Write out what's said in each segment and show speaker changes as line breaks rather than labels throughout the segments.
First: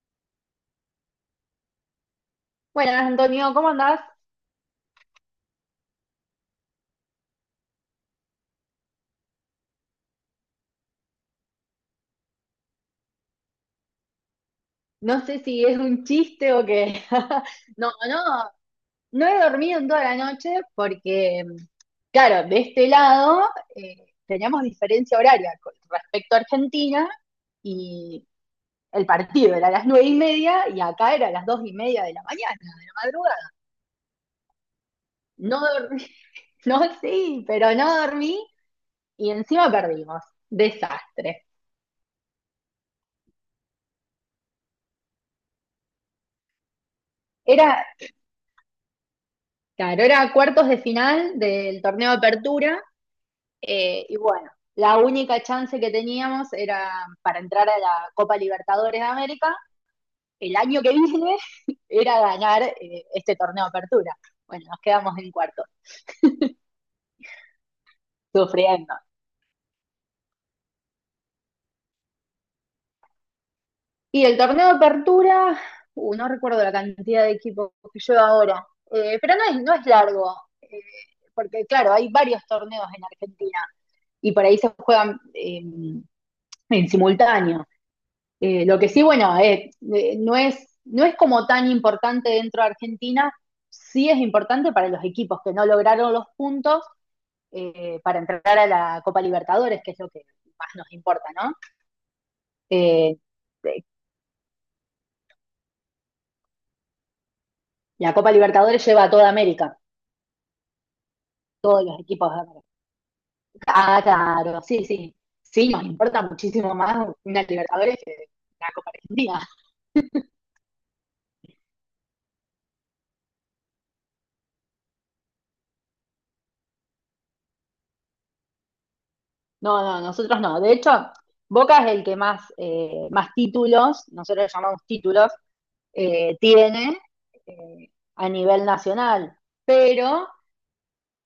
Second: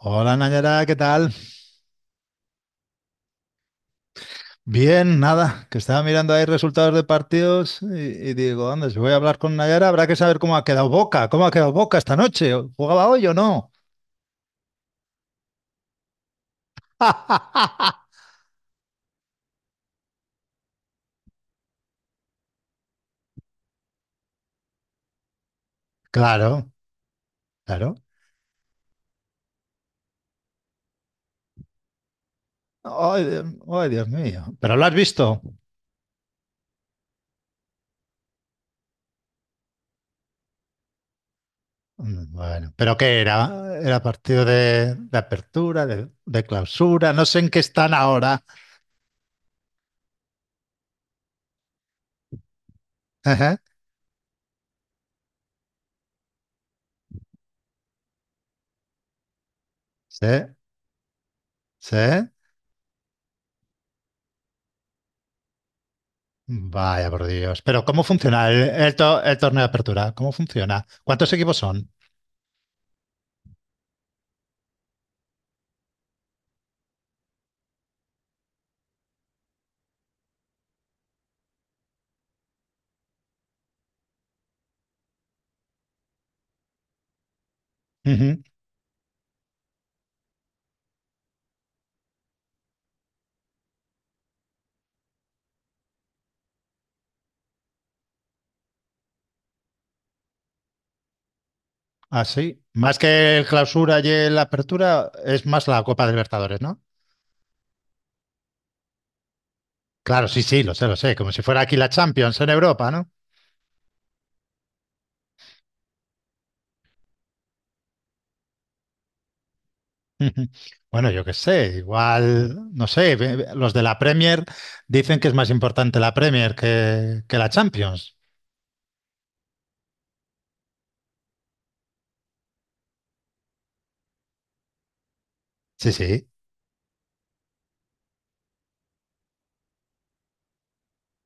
Hola Nayara, ¿qué tal?
Bueno, Antonio, ¿cómo andás?
Bien, nada, que estaba mirando ahí resultados de partidos y digo, anda, si voy a hablar con Nayara, habrá que saber cómo ha quedado Boca, cómo ha quedado Boca esta noche, ¿jugaba hoy o no?
No sé si es un chiste o qué. No, no, no he dormido en toda la noche porque, claro, de este lado eh, teníamos diferencia horaria con respecto a
Claro,
Argentina
claro.
y el partido era a las 9:30 y acá era a las 2:30 de la mañana, de la
Ay, Dios,
madrugada.
ay, Dios mío, ¿pero lo has visto?
No dormí, no, sí, pero no dormí y encima perdimos. Desastre.
Mm. Bueno, ¿pero qué era? Era partido de apertura, de clausura, no sé en qué
Era,
están ahora.
claro, era cuartos de final del torneo de apertura. Y bueno, la única chance que teníamos era para entrar a la Copa Libertadores de América.
Sí,
El año que viene
sí.
era ganar este torneo de apertura. Bueno, nos quedamos en cuarto,
Vaya por Dios. Pero ¿cómo funciona el,
sufriendo.
el to- el torneo de apertura? ¿Cómo funciona? ¿Cuántos equipos son?
Y el torneo de apertura, no recuerdo la cantidad de equipos que lleva ahora, pero no es largo, eh, porque claro, hay varios torneos en Argentina y por ahí se juegan en simultáneo.
Ujú.
Lo que sí, bueno, no es como tan importante dentro de Argentina, sí es importante para los equipos que no lograron los puntos para entrar a la Copa Libertadores, que es lo que más nos importa, ¿no?
Ah, sí. Más
Eh,
que el
eh,
clausura y el apertura, es más la Copa de Libertadores, ¿no?
la Copa Libertadores lleva a toda América,
Claro, sí, sí, lo sé, lo sé. Como si fuera aquí
todos
la
los equipos
Champions
de
en
América.
Europa, ¿no?
Ah, claro, sí, sí. Sí, nos importa muchísimo más una Libertadores que una Copa Argentina.
Ujú. Bueno, yo qué sé, igual, no sé, los de la Premier dicen que es más importante la Premier que la Champions.
No, no, nosotros no. De hecho, Boca es el que más, más títulos, nosotros llamamos títulos,
Sí, sí.
tiene eh, a nivel nacional. Pero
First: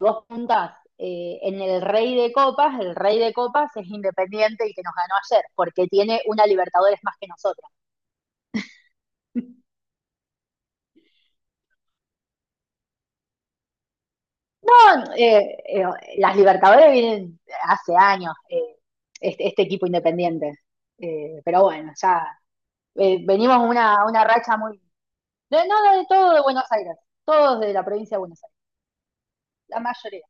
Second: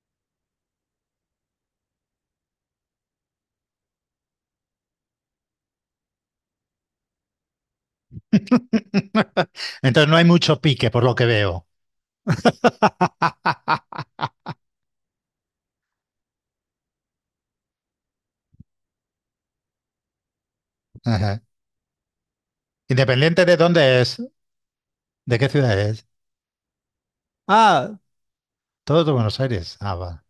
vos juntás en el Rey de Copas, el Rey de Copas es Independiente y que nos ganó ayer, porque tiene una Libertadores más que nosotros.
Entonces no hay mucho pique, por lo que veo.
Son, las Libertadores vienen hace años, este equipo Independiente.
Ajá.
Pero bueno, ya
Independiente de
venimos
dónde es,
una racha muy...
de qué
De,
ciudad
no, de
es.
todo de Buenos Aires, todos de la
Ah,
provincia de Buenos Aires,
todo de Buenos Aires.
la
Ah,
mayoría.
va,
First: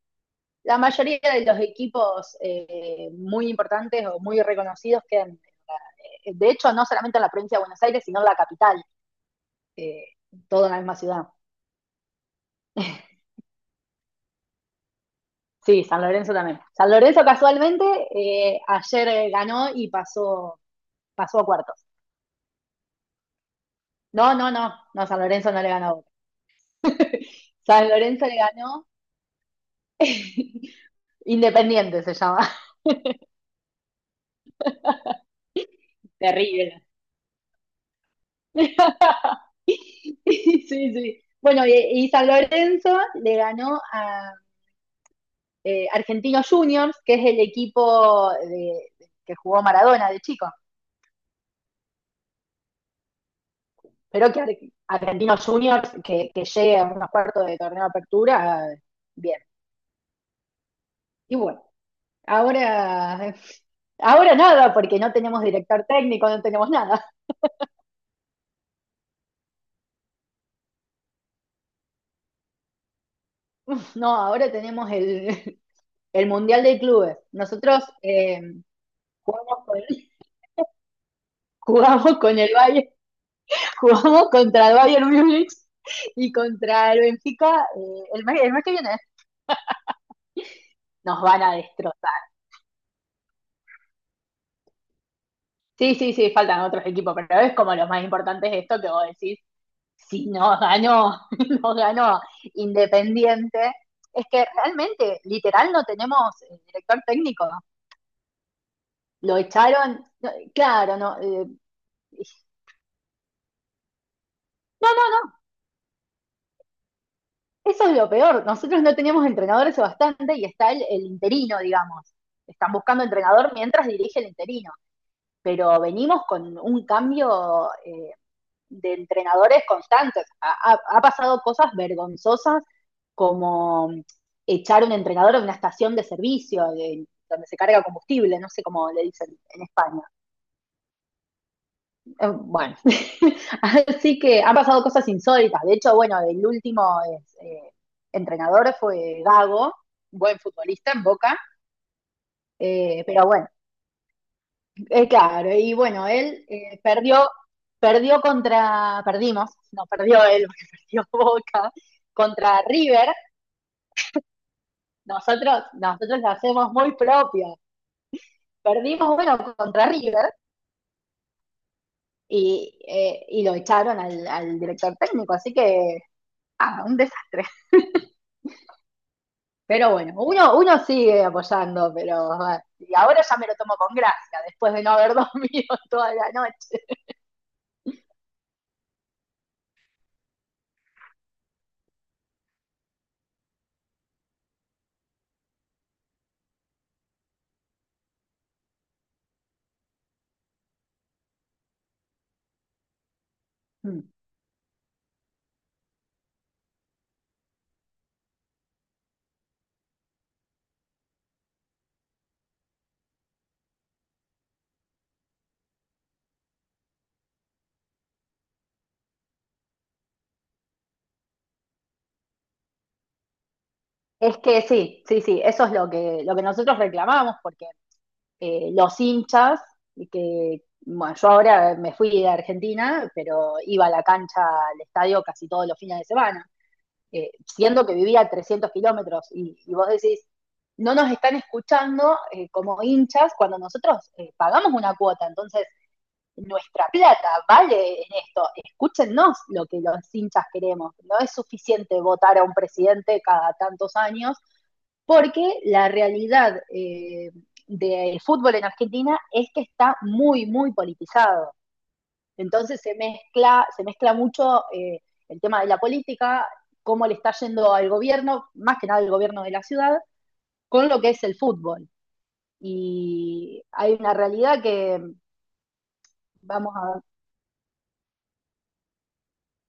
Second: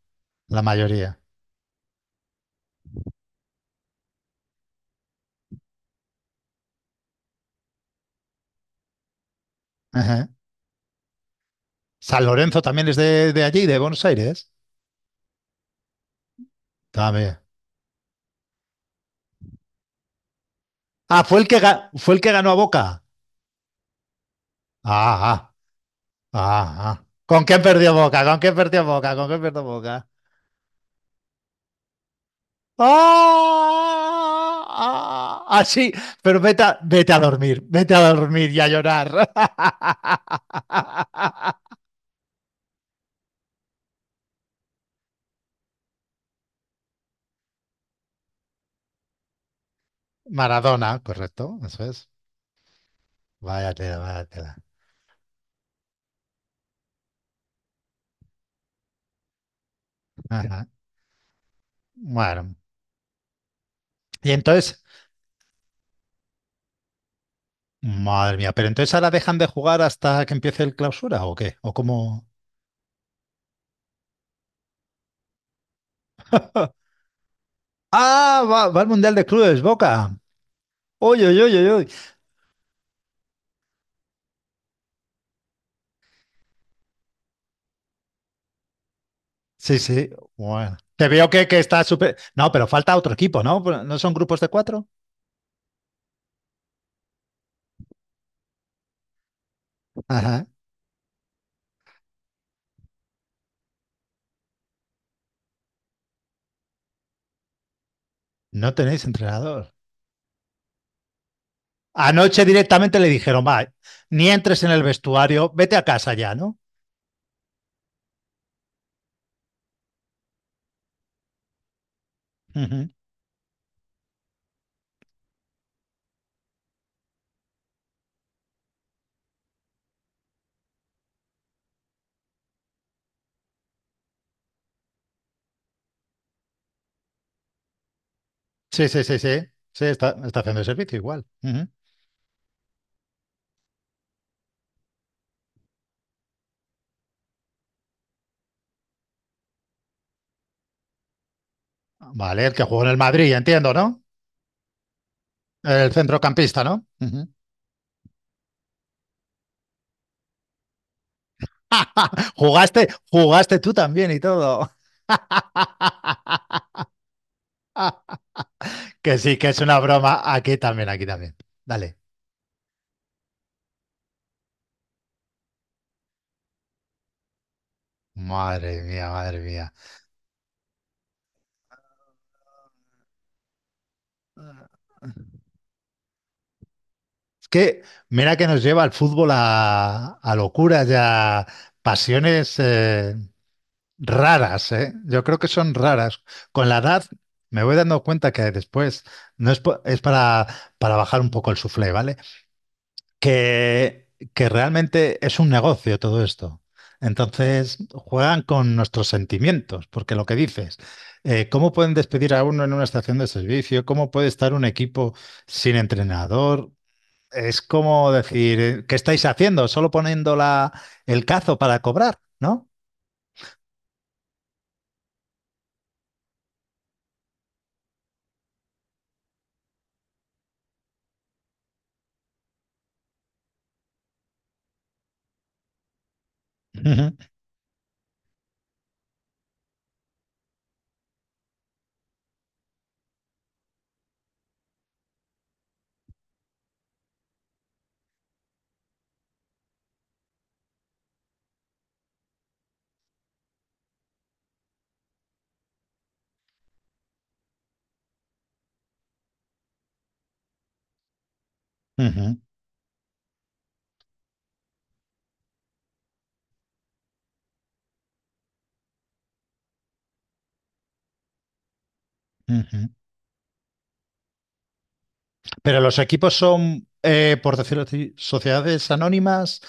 la
La
mayoría.
mayoría de los equipos muy importantes o muy reconocidos quedan, de hecho, no solamente en la provincia de Buenos Aires, sino en la capital, eh,
Ajá.
todo en la misma ciudad.
San Lorenzo también es de allí, de Buenos Aires.
Sí, San Lorenzo también. San Lorenzo
También.
casualmente ayer ganó y pasó,
Ah, fue
pasó a
el que,
cuartos.
fue el que ganó a Boca.
No, no, no, no,
Ah,
San
ah,
Lorenzo no le ganó a Boca.
ah, ah. ¿Con quién
San
perdió Boca?
Lorenzo le
¿Con quién perdió
ganó
Boca? ¿Con quién perdió Boca?
Independiente se llama.
¡Ah! Ah, ah, sí, pero vete a,
Terrible.
vete a dormir y a llorar.
Sí, sí. Bueno, y San Lorenzo le ganó a Argentinos Juniors, que es el equipo de, que jugó Maradona de chico.
Maradona, correcto, eso es. Vaya tela, vaya
Pero que Ar
tela.
Argentinos Juniors, que llegue a unos cuartos de torneo de apertura, bien.
Ajá.
Y bueno,
Bueno.
ahora,
Y
ahora nada,
entonces,
porque no tenemos director técnico, no tenemos nada.
madre mía, ¿pero entonces ahora dejan de jugar hasta que empiece el clausura o qué? ¿O cómo?
No, ahora tenemos el Mundial de Clubes. Nosotros
Ah, va, va al Mundial de Clubes,
jugamos, con,
Boca. Uy, uy, uy, uy, uy.
jugamos con el Bayern, jugamos contra el Bayern Munich y contra el Benfica el mes que viene.
Sí, sí. Bueno. Te
Nos
veo
van a
que está súper.
destrozar.
No, pero falta otro equipo, ¿no? ¿No son grupos de cuatro?
Sí, sí, sí, faltan otros equipos, pero es como los más importantes de esto que vos decís, si
Ajá.
no ganó, no ganó Independiente, es que realmente, literal, no tenemos director técnico.
No tenéis
Lo
entrenador.
echaron, no, claro, no, no, no,
Anoche directamente le dijeron, va, ni entres en el
no,
vestuario, vete a casa ya, ¿no?
eso es lo peor. Nosotros no tenemos entrenadores hace bastante y está el interino, digamos. Están
Ujú.
buscando entrenador mientras dirige el interino, pero venimos con un cambio de entrenadores constantes. Ha pasado cosas vergonzosas como echar un entrenador de una estación de servicio de- donde se carga combustible, no sé
Sí,
cómo le
sí, sí,
dicen
sí.
en
Sí,
España.
está, está haciendo el servicio igual. Ujú.
Bueno, así que han pasado cosas insólitas. De hecho, bueno, el último es, entrenador fue Gago, buen futbolista en Boca,
Vale, el que jugó en el
pero
Madrid,
bueno.
entiendo, ¿no?
Claro, y
El
bueno, él
centrocampista, ¿no? Ujú.
perdió, perdió contra, perdimos, no, perdió él, porque perdió Boca, contra
Jugaste,
River.
jugaste tú también y todo.
Nosotros lo hacemos muy propio. Perdimos,
Que sí,
bueno,
que es una
contra
broma.
River
Aquí también, aquí también. Dale.
y lo echaron al, al director técnico, así que, ah, un desastre.
Madre mía, madre mía.
Pero bueno, uno, uno sigue apoyando, pero ah, y ahora ya me lo tomo con gracia, después de no haber dormido toda la noche.
Es que mira que nos lleva el fútbol a locuras y a pasiones raras, ¿eh? Yo creo que son raras. Con la edad me voy dando cuenta que después no es, es para bajar un poco el suflé, ¿vale?
Mm.
que, que realmente es un negocio todo esto. Entonces juegan con nuestros sentimientos, porque lo que dices, ¿cómo pueden despedir a uno en una estación de servicio? ¿Cómo puede estar un equipo sin entrenador? Es como decir, ¿qué estáis haciendo? ¿Solo poniendo la, el cazo para cobrar? ¿No?
Es que sí, sí, sí, eso es lo que nosotros reclamamos, porque los hinchas, que bueno, yo ahora me fui de Argentina, pero iba a la cancha, al estadio casi todos los fines de semana,
Ujú,
siendo que vivía a 300 kilómetros y, vos decís, no nos están escuchando como hinchas cuando nosotros pagamos una cuota, entonces nuestra plata vale en esto, escúchennos lo que los hinchas queremos, no es suficiente votar a un presidente cada tantos años porque la realidad del fútbol en Argentina es que está muy, muy politizado.
ujú,
Entonces se mezcla mucho el tema de la política, cómo le está yendo al gobierno, más que nada al gobierno de la ciudad, con lo que es el fútbol.
ujú.
Y hay una realidad que,
Pero los equipos
vamos
son,
a ver,
por decirlo así, sociedades anónimas.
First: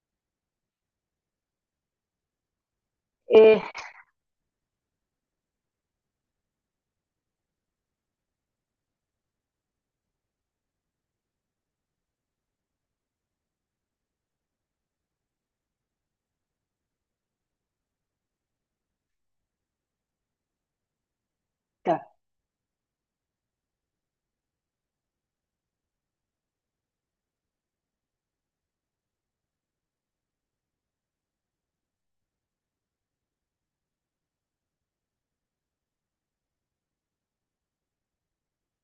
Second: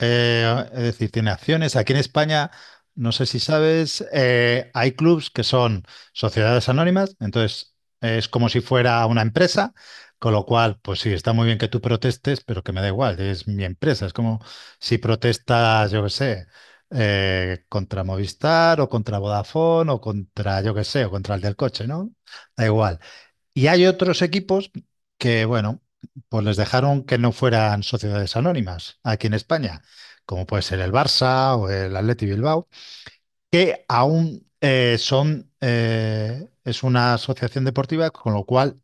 Es decir, tiene acciones. Aquí en España, no sé si
eh,
sabes, hay clubs que son sociedades anónimas, entonces es como si fuera una empresa, con lo cual, pues sí, está muy bien que tú protestes, pero que me da igual, es mi empresa. Es como si protestas, yo qué sé, contra Movistar o contra Vodafone o contra, yo qué sé, o contra el del coche, ¿no?
claro.
Da igual. Y hay otros equipos que, bueno, pues les dejaron que no fueran sociedades anónimas aquí en España, como puede ser el Barça o el Athletic Bilbao, que aún son, es una asociación deportiva, con lo cual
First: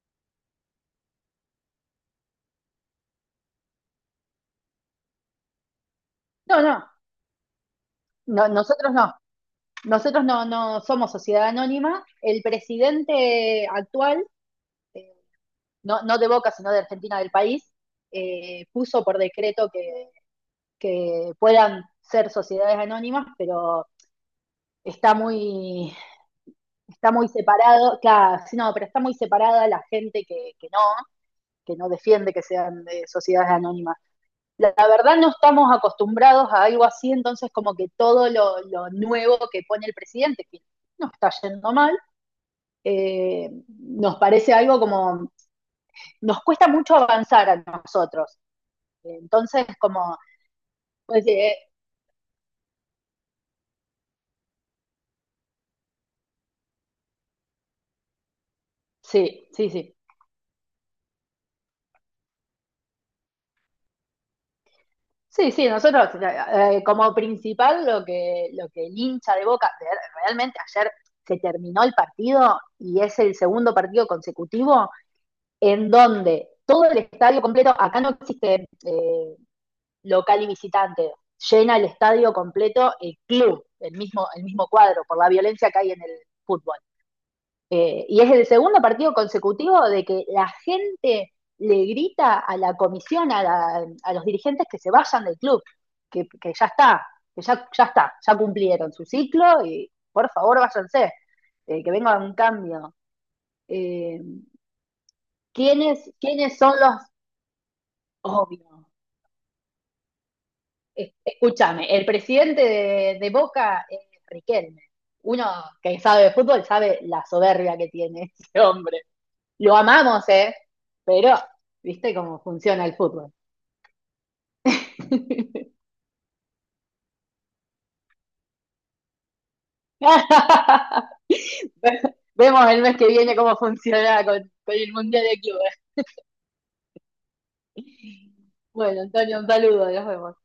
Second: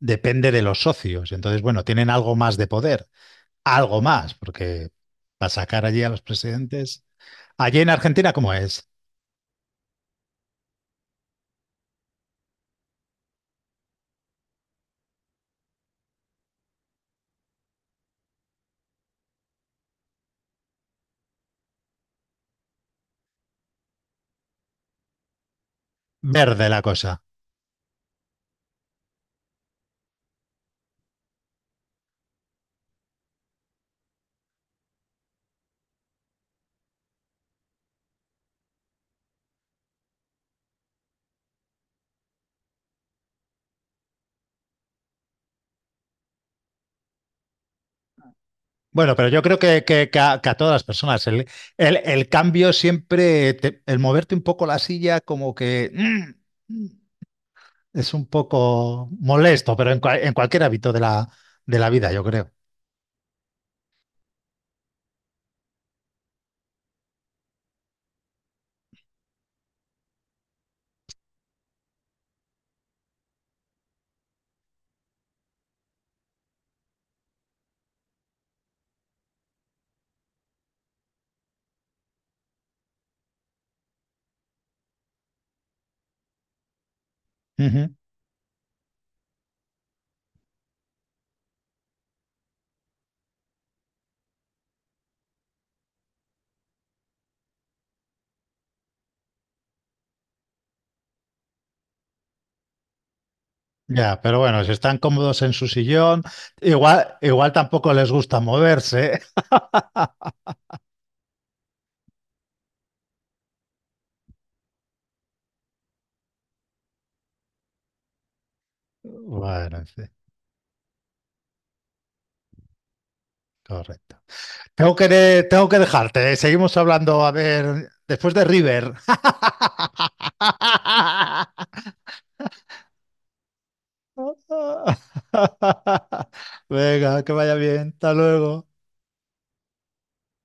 depende de los socios. Entonces, bueno, tienen algo más de poder, algo más, porque para sacar allí a los
No, no,
presidentes. Allí en Argentina,
no,
¿cómo es?
nosotros no, nosotros no, no somos sociedad anónima, el presidente actual eh, no, no de Boca, sino de Argentina del país, puso por decreto que puedan ser sociedades anónimas, pero está muy,
Verde la
está
cosa.
muy separado, claro, sí, no, pero está muy separada la gente que no defiende que sean de sociedades anónimas. La, verdad no estamos acostumbrados a algo así, entonces como que todo lo nuevo que pone el presidente, que nos está yendo mal, nos parece algo como, nos cuesta mucho avanzar a nosotros.
Bueno, pero yo creo
Entonces,
que,
como,
que a todas las
pues,
personas, el, el cambio siempre, el moverte un poco la silla, como que mm, mm, es un poco
sí, sí,
molesto, pero
sí.
en, en cualquier hábito de la vida, yo creo.
Sí, sí, nosotros como principal lo que el hincha de Boca, de- realmente ayer se terminó el partido y es el segundo partido consecutivo en donde todo el estadio completo, acá no existe local y visitante, llena el estadio completo el club, el mismo cuadro, por la violencia que hay en el fútbol.
Ujú.
Y es el segundo partido consecutivo de que la gente le grita a la comisión, a, la- a los dirigentes que se vayan del club, que ya está, que ya, ya está, ya cumplieron su ciclo y por favor váyanse, que venga un cambio. Eh,
Ya, pero bueno, si están cómodos en su
¿Quiénes,
sillón,
quiénes son los
igual, igual tampoco les gusta
obvios?
moverse.
Es- Escúchame, el presidente de Boca es Riquelme. Uno que sabe de fútbol sabe la soberbia que tiene ese hombre. Lo
Bueno, en fin,
amamos, ¿eh? Pero, ¿viste cómo funciona el fútbol?
correcto. Tengo que, tengo que dejarte, ¿eh? Seguimos hablando, a ver, después de River.
Vemos el mes que viene cómo funciona con el Mundial de Clubes.
Venga, que vaya bien. Hasta luego.
Bueno, Antonio, un saludo, nos vemos.